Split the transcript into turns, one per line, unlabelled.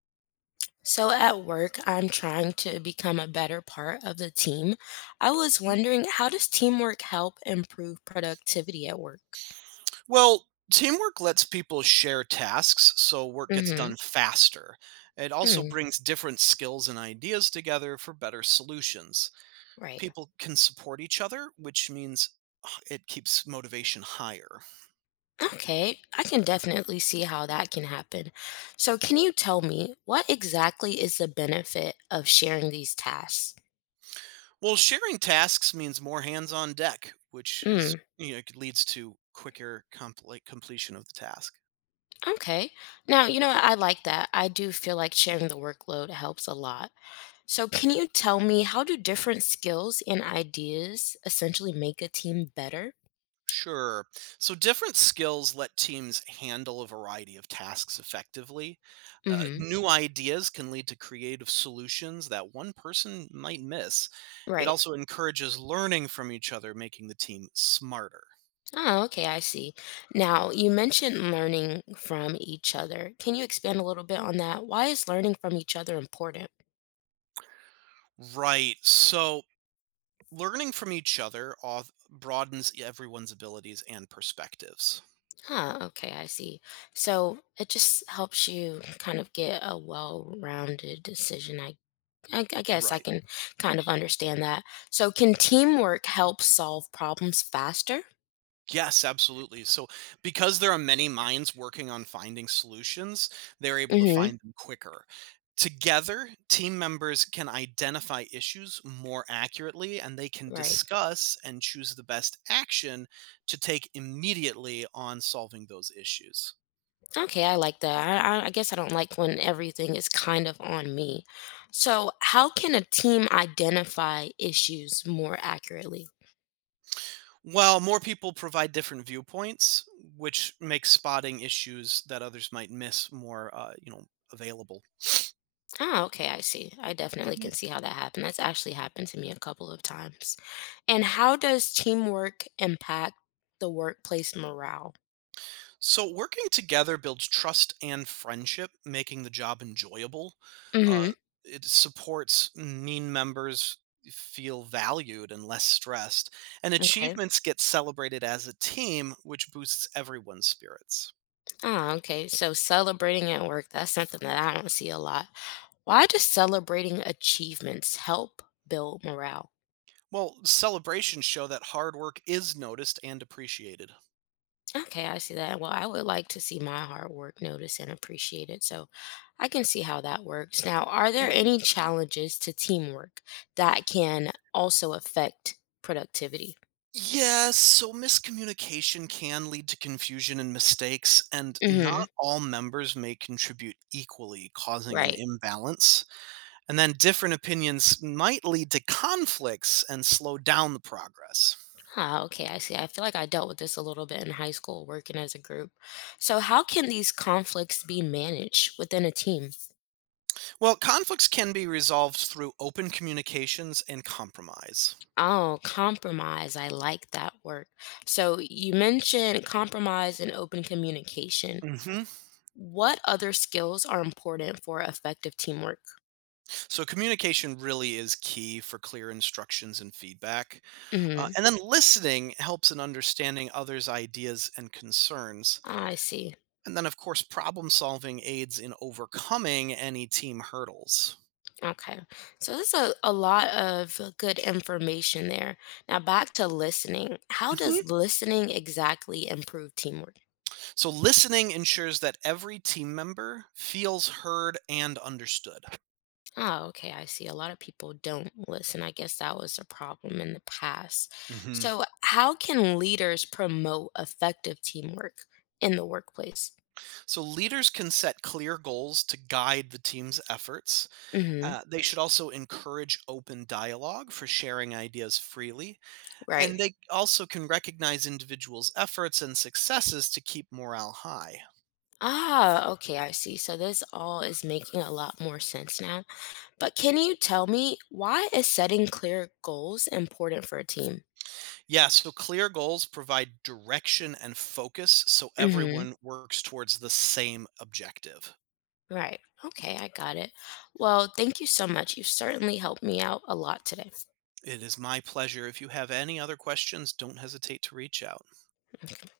So at work, I'm trying to become a better part of the team. I was wondering, how does teamwork help improve productivity at work?
Well, teamwork lets people share tasks so work gets
Mm-hmm.
done faster. It also
Hmm.
brings different skills and ideas together for better solutions.
Right.
People can support each other, which means it keeps motivation higher.
Okay. I can definitely see how that can happen. So can you tell me what exactly is the benefit of sharing these tasks?
Well, sharing tasks means more hands on deck, which is
Mm,
you know, it leads to quicker compli completion of the task.
okay. Now, I like that. I do feel like sharing the workload helps a lot. So, can you tell me how do different skills and ideas essentially make a team better?
Sure. So different skills let teams handle a variety of tasks effectively.
Hmm.
New ideas can lead to creative solutions that one person might miss. It
Right.
also encourages learning from each other, making the team smarter.
Oh, okay, I see. Now, you mentioned learning from each other. Can you expand a little bit on that? Why is learning from each other important?
Right. So learning from each other broadens everyone's abilities and perspectives.
Huh, okay, I see. So it just helps you kind of get a well-rounded decision. I guess I
Right.
can kind of understand that. So can teamwork help solve problems faster?
Yes, absolutely. So, because there are many minds working on finding solutions, they're able to
Mm-hmm.
find them quicker. Together, team members can identify issues more accurately, and they can
Right.
discuss and choose the best action to take immediately on solving those issues.
Okay, I like that. I guess I don't like when everything is kind of on me. So, how can a team identify issues more accurately?
While more people provide different viewpoints, which makes spotting issues that others might miss more, available.
Ah, okay, I see. I definitely can see how that happened. That's actually happened to me a couple of times. And how does teamwork impact the workplace morale?
So, working together builds trust and friendship, making the job enjoyable. Uh,
Mm-hmm.
it supports mean members feel valued and less stressed, and
Okay.
achievements get celebrated as a team, which boosts everyone's spirits.
Ah, okay. So celebrating at work, that's something that I don't see a lot. Why does celebrating achievements help build morale?
Well, celebrations show that hard work is noticed and appreciated.
Okay, I see that. Well, I would like to see my hard work noticed and appreciated, so I can see how that works. Now, are there any challenges to teamwork that can also affect productivity?
Yes, so miscommunication can lead to confusion and mistakes, and
Mm-hmm.
not all members may contribute equally, causing an
Right.
imbalance. And then different opinions might lead to conflicts and slow down the progress.
Ah, okay, I see. I feel like I dealt with this a little bit in high school working as a group. So, how can these conflicts be managed within a team?
Well, conflicts can be resolved through open communications and compromise.
Oh, compromise. I like that word. So, you mentioned compromise and open communication.
Hmm.
What other skills are important for effective teamwork?
So, communication really is key for clear instructions and feedback. Uh,
Mhm.
and then listening helps in understanding others' ideas and concerns.
I see.
And then, of course, problem solving aids in overcoming any team hurdles.
Okay. So that's a lot of good information there. Now back to listening. How
Mhm.
does listening exactly improve teamwork?
So, listening ensures that every team member feels heard and understood.
Oh, okay. I see. A lot of people don't listen. I guess that was a problem in the past.
Mhm.
So, how can leaders promote effective teamwork in the workplace?
So, leaders can set clear goals to guide the team's efforts.
Hmm.
They should also encourage open dialogue for sharing ideas freely.
Right.
And they also can recognize individuals' efforts and successes to keep morale high.
Ah, okay. I see. So, this all is making a lot more sense now. But can you tell me why is setting clear goals important for a team?
Yeah, so clear goals provide direction and focus so
Mhm.
everyone works towards the same objective.
Right. Okay, I got it. Well, thank you so much. You certainly helped me out a lot today.
It is my pleasure. If you have any other questions, don't hesitate to reach out.